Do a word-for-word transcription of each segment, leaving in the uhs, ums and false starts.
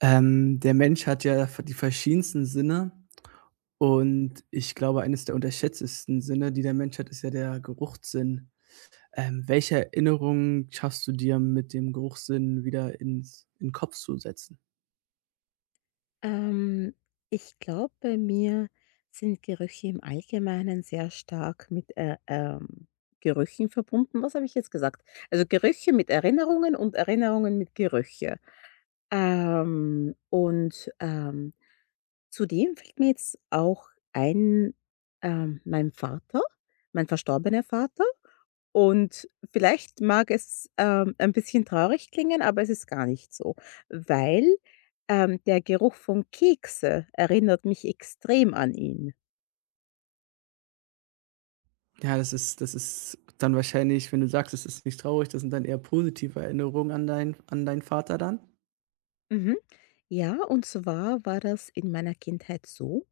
Ähm, der Mensch hat ja die verschiedensten Sinne und ich glaube, eines der unterschätztesten Sinne, die der Mensch hat, ist ja der Geruchssinn. Ähm, welche Erinnerungen schaffst du dir mit dem Geruchssinn wieder ins in den Kopf zu setzen? Ähm, ich glaube, bei mir sind Gerüche im Allgemeinen sehr stark mit, äh, ähm, Gerüchen verbunden. Was habe ich jetzt gesagt? Also Gerüche mit Erinnerungen und Erinnerungen mit Gerüche. Ähm, und, ähm, Zudem fällt mir jetzt auch ein, ähm, mein Vater, mein verstorbener Vater. Und vielleicht mag es, ähm, ein bisschen traurig klingen, aber es ist gar nicht so, weil, ähm, der Geruch von Kekse erinnert mich extrem an ihn. Ja, das ist das ist dann wahrscheinlich, wenn du sagst, es ist nicht traurig, das sind dann eher positive Erinnerungen an deinen an deinen Vater dann? Mhm. Ja, und zwar war das in meiner Kindheit so,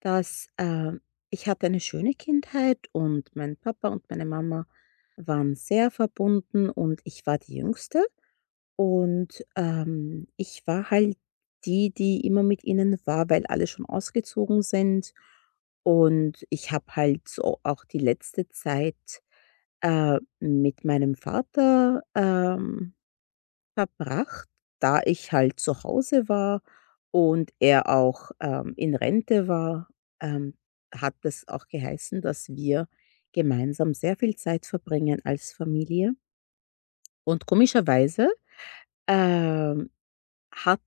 dass äh, ich hatte eine schöne Kindheit und mein Papa und meine Mama waren sehr verbunden und ich war die Jüngste. Und ähm, ich war halt die, die immer mit ihnen war, weil alle schon ausgezogen sind. Und ich habe halt so auch die letzte Zeit äh, mit meinem Vater ähm, Verbracht, da ich halt zu Hause war und er auch, ähm, in Rente war, ähm, hat das auch geheißen, dass wir gemeinsam sehr viel Zeit verbringen als Familie. Und komischerweise, ähm, hat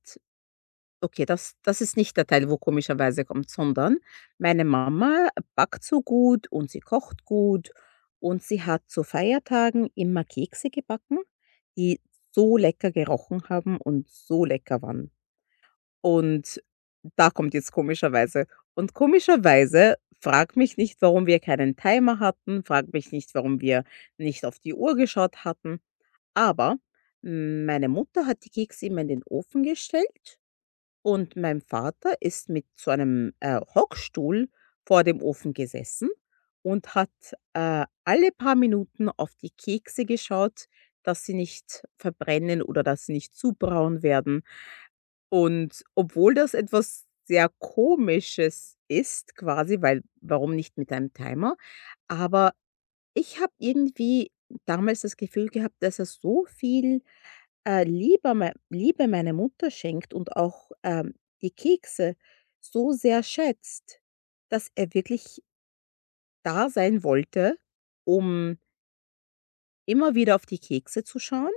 okay, das das ist nicht der Teil, wo komischerweise kommt, sondern meine Mama backt so gut und sie kocht gut und sie hat zu Feiertagen immer Kekse gebacken, die so lecker gerochen haben und so lecker waren. Und da kommt jetzt komischerweise, und komischerweise, frag mich nicht, warum wir keinen Timer hatten, frag mich nicht, warum wir nicht auf die Uhr geschaut hatten, aber mm, meine Mutter hat die Kekse immer in den Ofen gestellt und mein Vater ist mit so einem, äh, Hockstuhl vor dem Ofen gesessen und hat, äh, alle paar Minuten auf die Kekse geschaut, dass sie nicht verbrennen oder dass sie nicht zu braun werden. Und obwohl das etwas sehr Komisches ist quasi, weil warum nicht mit einem Timer? Aber ich habe irgendwie damals das Gefühl gehabt, dass er so viel äh, lieber mei Liebe meine Mutter schenkt und auch, ähm, die Kekse so sehr schätzt, dass er wirklich da sein wollte, um immer wieder auf die Kekse zu schauen,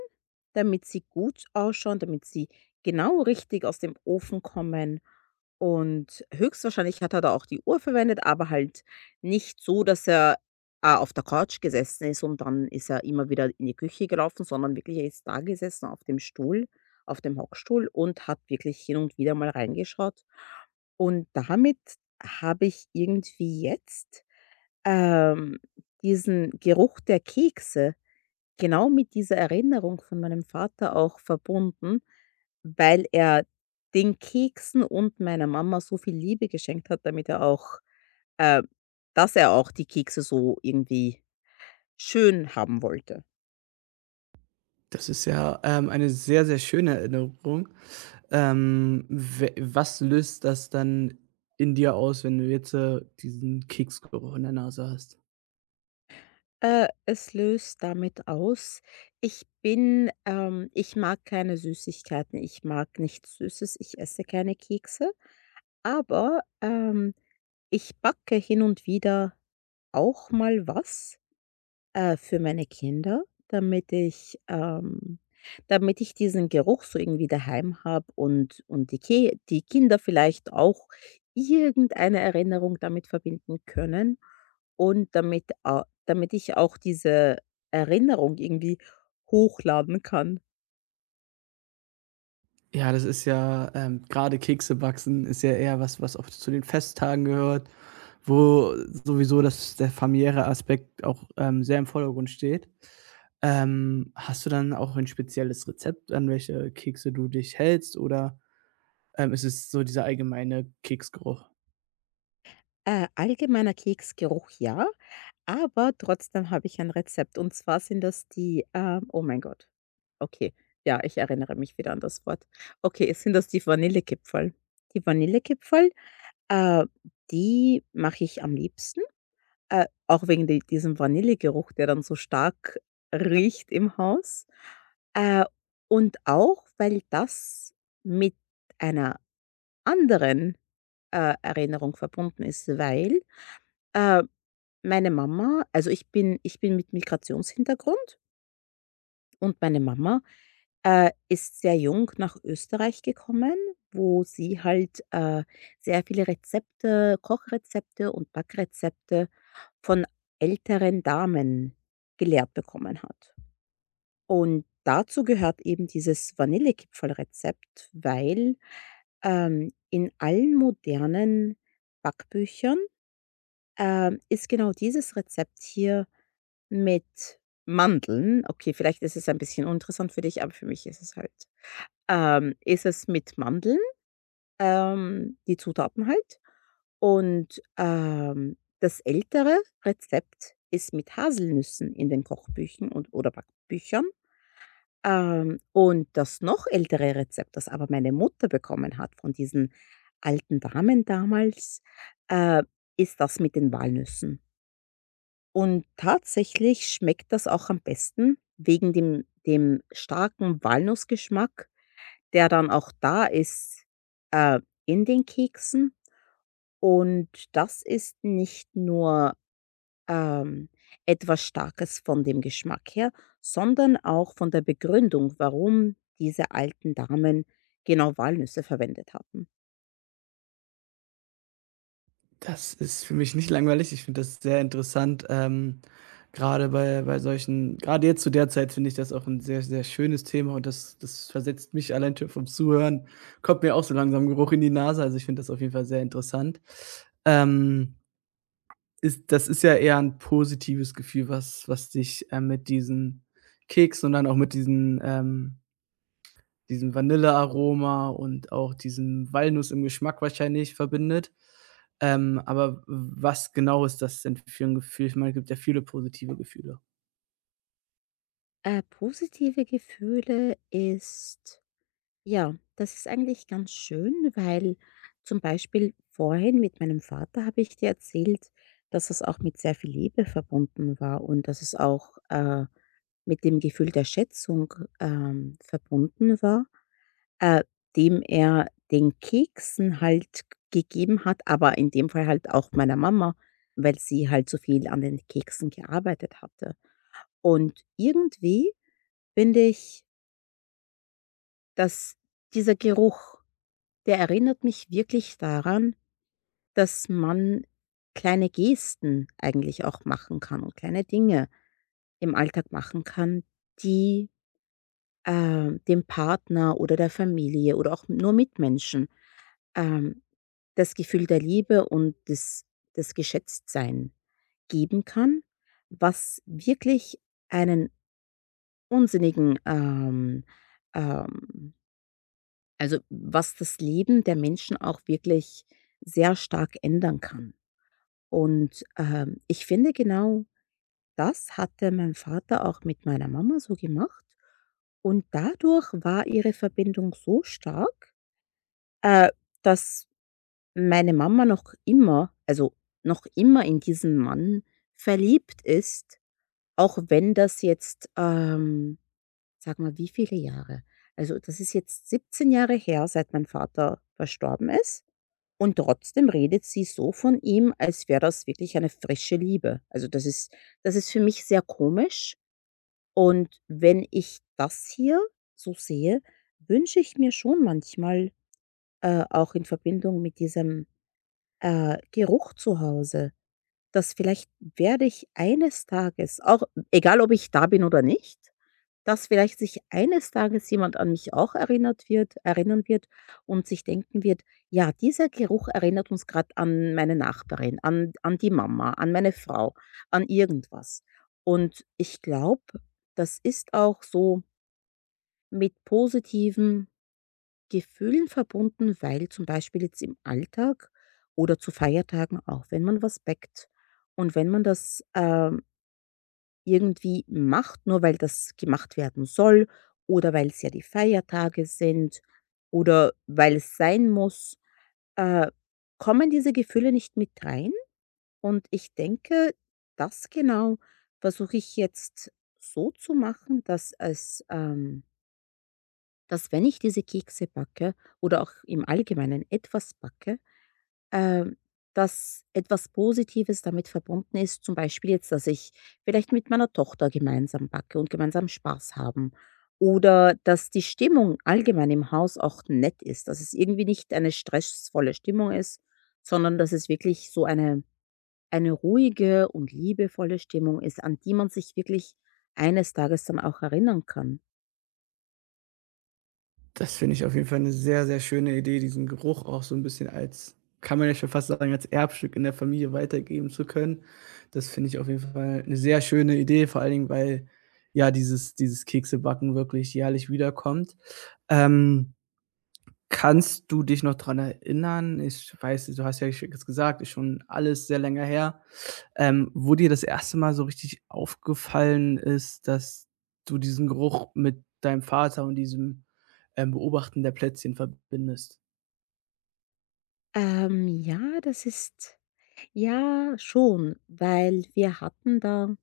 damit sie gut ausschauen, damit sie genau richtig aus dem Ofen kommen. Und höchstwahrscheinlich hat er da auch die Uhr verwendet, aber halt nicht so, dass er, äh, auf der Couch gesessen ist und dann ist er immer wieder in die Küche gelaufen, sondern wirklich, er ist da gesessen auf dem Stuhl, auf dem Hockstuhl, und hat wirklich hin und wieder mal reingeschaut. Und damit habe ich irgendwie jetzt, ähm, diesen Geruch der Kekse genau mit dieser Erinnerung von meinem Vater auch verbunden, weil er den Keksen und meiner Mama so viel Liebe geschenkt hat, damit er auch äh, dass er auch die Kekse so irgendwie schön haben wollte. Das ist ja, ähm, eine sehr, sehr schöne Erinnerung. Ähm, we was löst das dann in dir aus, wenn du jetzt, äh, diesen Keksgeruch in der Nase hast? Äh, es löst damit aus, ich bin ähm, ich mag keine Süßigkeiten, ich mag nichts Süßes, ich esse keine Kekse, aber, ähm, ich backe hin und wieder auch mal was. Äh, für meine Kinder, damit ich ähm, damit ich diesen Geruch so irgendwie daheim habe, und und die Ki die Kinder vielleicht auch irgendeine Erinnerung damit verbinden können und damit a damit ich auch diese Erinnerung irgendwie hochladen kann. Ja, das ist ja, ähm grade Kekse backen ist ja eher was, was oft zu den Festtagen gehört, wo sowieso das der familiäre Aspekt auch, ähm, sehr im Vordergrund steht. Ähm, hast du dann auch ein spezielles Rezept, an welche Kekse du dich hältst oder, ähm, ist es so dieser allgemeine Keksgeruch? Äh, allgemeiner Keksgeruch, ja. Aber trotzdem habe ich ein Rezept, und zwar sind das die, ähm oh mein Gott. Okay, ja, ich erinnere mich wieder an das Wort. Okay, es sind das die Vanillekipferl. Die Vanillekipferl, äh, die mache ich am liebsten, äh, auch wegen di diesem Vanillegeruch, der dann so stark riecht im Haus. Äh, und auch, weil das mit einer anderen, äh, Erinnerung verbunden ist, weil, äh meine Mama, also ich bin ich bin mit Migrationshintergrund und meine Mama, äh, ist sehr jung nach Österreich gekommen, wo sie halt, äh, sehr viele Rezepte, Kochrezepte und Backrezepte von älteren Damen gelehrt bekommen hat. Und dazu gehört eben dieses Vanillekipferlrezept, weil, ähm, in allen modernen Backbüchern ähm, ist genau dieses Rezept hier mit Mandeln, okay, vielleicht ist es ein bisschen uninteressant für dich, aber für mich ist es halt ähm, ist es mit Mandeln, ähm, die Zutaten halt. Und, ähm, das ältere Rezept ist mit Haselnüssen in den Kochbüchern und oder Backbüchern. Ähm, und das noch ältere Rezept, das aber meine Mutter bekommen hat von diesen alten Damen damals, äh, ist das mit den Walnüssen. Und tatsächlich schmeckt das auch am besten wegen dem dem starken Walnussgeschmack, der dann auch da ist, äh, in den Keksen. Und das ist nicht nur, ähm, etwas Starkes von dem Geschmack her, sondern auch von der Begründung, warum diese alten Damen genau Walnüsse verwendet hatten. Das ist für mich nicht langweilig. Ich finde das sehr interessant, ähm, grade bei bei solchen gerade jetzt zu der Zeit finde ich das auch ein sehr, sehr schönes Thema und das das versetzt mich allein schon vom Zuhören kommt mir auch so langsam Geruch in die Nase. Also, ich finde das auf jeden Fall sehr interessant. Ähm, ist das ist ja eher ein positives Gefühl, was was dich, ähm, mit diesen Keksen und dann auch mit diesen, ähm diesem Vanillearoma und auch diesem Walnuss im Geschmack wahrscheinlich verbindet. Ähm, aber was genau ist das denn für ein Gefühl? Ich meine, es gibt ja viele positive Gefühle. Äh, positive Gefühle ist, ja, das ist eigentlich ganz schön, weil zum Beispiel vorhin mit meinem Vater habe ich dir erzählt, dass es auch mit sehr viel Liebe verbunden war, und dass es auch äh, mit dem Gefühl der Schätzung ähm, verbunden war, äh, dem er den Keksen halt gegeben hat, aber in dem Fall halt auch meiner Mama, weil sie halt so viel an den Keksen gearbeitet hatte. Und irgendwie finde ich, dass dieser Geruch, der erinnert mich wirklich daran, dass man kleine Gesten eigentlich auch machen kann und kleine Dinge im Alltag machen kann, die, ähm, dem Partner oder der Familie oder auch nur Mitmenschen, ähm, das Gefühl der Liebe und des des Geschätztsein geben kann, was wirklich einen unsinnigen, ähm, ähm also, was das Leben der Menschen auch wirklich sehr stark ändern kann. Und, ähm, ich finde, genau das hatte mein Vater auch mit meiner Mama so gemacht. Und dadurch war ihre Verbindung so stark, äh, dass meine Mama noch immer, also, noch immer in diesen Mann verliebt ist, auch wenn das jetzt, ähm sag mal, wie viele Jahre? Also, das ist jetzt siebzehn Jahre her, seit mein Vater verstorben ist. Und trotzdem redet sie so von ihm, als wäre das wirklich eine frische Liebe. Also, das ist das ist für mich sehr komisch, und wenn ich das hier so sehe, wünsche ich mir schon manchmal, äh, auch in Verbindung mit diesem, äh, Geruch zu Hause, dass vielleicht werde ich eines Tages, auch egal ob ich da bin oder nicht, dass vielleicht sich eines Tages jemand an mich auch erinnert wird erinnern wird und sich denken wird: „Ja, dieser Geruch erinnert uns gerade an meine Nachbarin, an an die Mama, an meine Frau, an irgendwas.“ Und ich glaube, das ist auch so mit positiven Gefühlen verbunden, weil zum Beispiel jetzt im Alltag oder zu Feiertagen auch, wenn man was backt und wenn man das, ähm irgendwie macht, nur weil das gemacht werden soll oder weil es ja die Feiertage sind oder weil es sein muss. Äh, kommen diese Gefühle nicht mit rein? Und ich denke, das genau versuche ich jetzt so zu machen, dass es ähm, dass wenn ich diese Kekse backe oder auch im Allgemeinen etwas backe, ähm, dass etwas Positives damit verbunden ist, zum Beispiel jetzt, dass ich vielleicht mit meiner Tochter gemeinsam backe und gemeinsam Spaß haben. Oder dass die Stimmung allgemein im Haus auch nett ist, dass es irgendwie nicht eine stressvolle Stimmung ist, sondern dass es wirklich so eine, eine ruhige und liebevolle Stimmung ist, an die man sich wirklich eines Tages dann auch erinnern kann. Das finde ich auf jeden Fall eine sehr, sehr schöne Idee, diesen Geruch auch so ein bisschen als, kann man ja schon fast sagen, als Erbstück in der Familie weitergeben zu können. Das finde ich auf jeden Fall eine sehr schöne Idee, vor allen Dingen, weil ja dieses dieses Keksebacken wirklich jährlich wiederkommt. Ähm Kannst du dich noch dran erinnern? Ich weiß, du hast ja jetzt gesagt, ist schon alles sehr länger her, ähm, wo dir das erste Mal so richtig aufgefallen ist, dass du diesen Geruch mit deinem Vater und diesem, ähm, Beobachten der Plätzchen verbindest? Ähm, ja, das ist ja schon, weil wir hatten da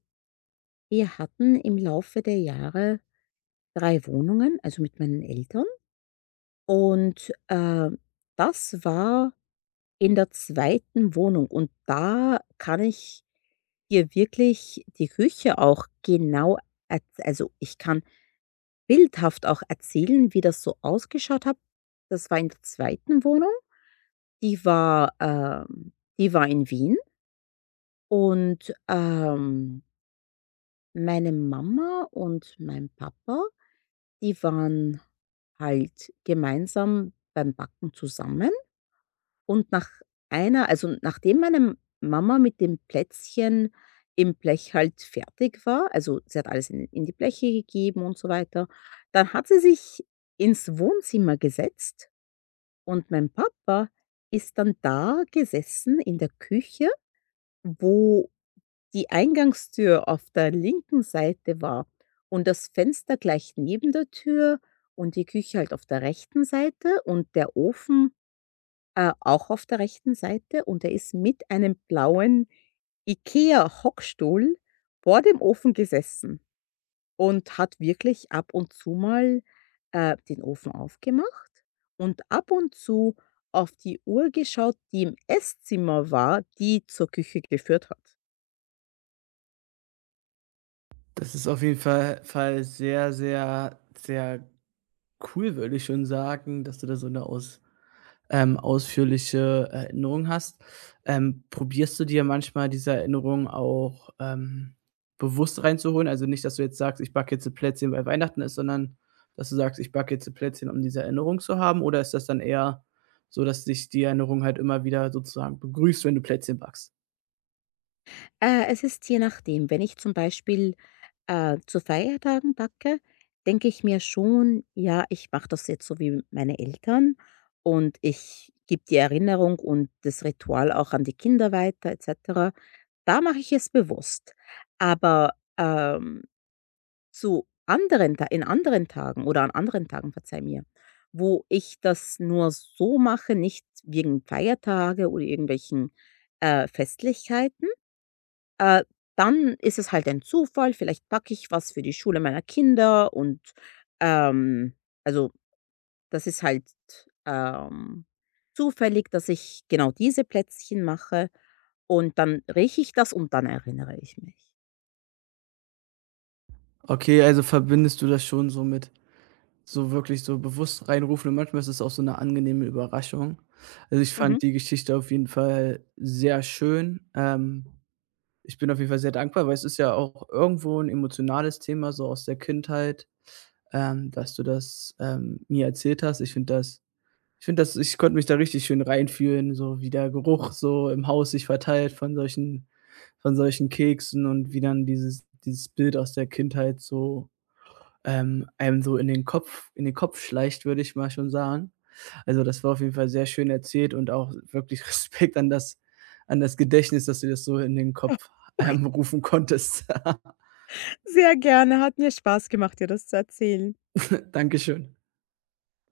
wir hatten im Laufe der Jahre drei Wohnungen, also mit meinen Eltern. Und, äh, das war in der zweiten Wohnung, und da kann ich dir wirklich die Küche auch genau erz also, ich kann bildhaft auch erzählen, wie das so ausgeschaut hat. Das war in der zweiten Wohnung. Die war, ähm die war in Wien und, ähm, meine Mama und mein Papa, die waren halt gemeinsam beim Backen zusammen, und nach einer also nachdem meine Mama mit dem Plätzchen im Blech halt fertig war, also sie hat alles in in die Bleche gegeben und so weiter, dann hat sie sich ins Wohnzimmer gesetzt und mein Papa ist dann da gesessen in der Küche, wo die Eingangstür auf der linken Seite war und das Fenster gleich neben der Tür und die Küche halt auf der rechten Seite und der Ofen, äh, auch auf der rechten Seite, und er ist mit einem blauen IKEA-Hockstuhl vor dem Ofen gesessen und hat wirklich ab und zu mal, äh, den Ofen aufgemacht und ab und zu auf die Uhr geschaut, die im Esszimmer war, die zur Küche geführt hat. Das ist auf jeden Fall Fall sehr, sehr, sehr cool, würde ich schon sagen, dass du da so eine aus ähm, ausführliche äh, Erinnerungen hast, ähm, probierst du dir manchmal diese Erinnerungen auch, ähm, bewusst reinzuholen? Also nicht, dass du jetzt sagst: „Ich backe jetzt ein Plätzchen, weil Weihnachten ist“, sondern dass du sagst: „Ich backe jetzt ein Plätzchen, um diese Erinnerung zu haben“? Oder ist das dann eher so, dass dich die Erinnerung halt immer wieder sozusagen begrüßt, wenn du Plätzchen backst? Äh, es ist je nachdem. Wenn ich zum Beispiel, äh, zu Feiertagen backe, denke ich mir schon: „Ja, ich mache das jetzt so wie meine Eltern und ich gebe die Erinnerung und das Ritual auch an die Kinder weiter et cetera.“ Da mache ich es bewusst. Aber, ähm, zu anderen Ta in anderen Tagen oder an anderen Tagen, verzeih mir, wo ich das nur so mache, nicht wegen Feiertage oder irgendwelchen, äh, Festlichkeiten, äh, dann ist es halt ein Zufall, vielleicht packe ich was für die Schule meiner Kinder und, ähm also, das ist halt, ähm, zufällig, dass ich genau diese Plätzchen mache und dann rieche ich das und dann erinnere ich mich. Okay, also verbindest du das schon so mit so wirklich so bewusst reinrufen und manchmal ist es auch so eine angenehme Überraschung. Also, ich Mhm. fand die Geschichte auf jeden Fall sehr schön, ähm ich bin auf jeden Fall sehr dankbar, weil es ist ja auch irgendwo 'n emotionales Thema so aus der Kindheit, ähm, dass du das, ähm, mir erzählt hast. Ich finde das ich finde das ich konnte mich da richtig schön reinfühlen, so wie der Geruch so im Haus sich verteilt von solchen von solchen Keksen und wie dann dieses dieses Bild aus der Kindheit so, ähm, einem so in den Kopf in den Kopf schleicht, würde ich mal schon sagen. Also, das war auf jeden Fall sehr schön erzählt und auch wirklich Respekt an das an das Gedächtnis, dass du das so in den Kopf, ähm, rufen konntest. Sehr gerne. Hat mir Spaß gemacht, dir das zu erzählen. Dankeschön.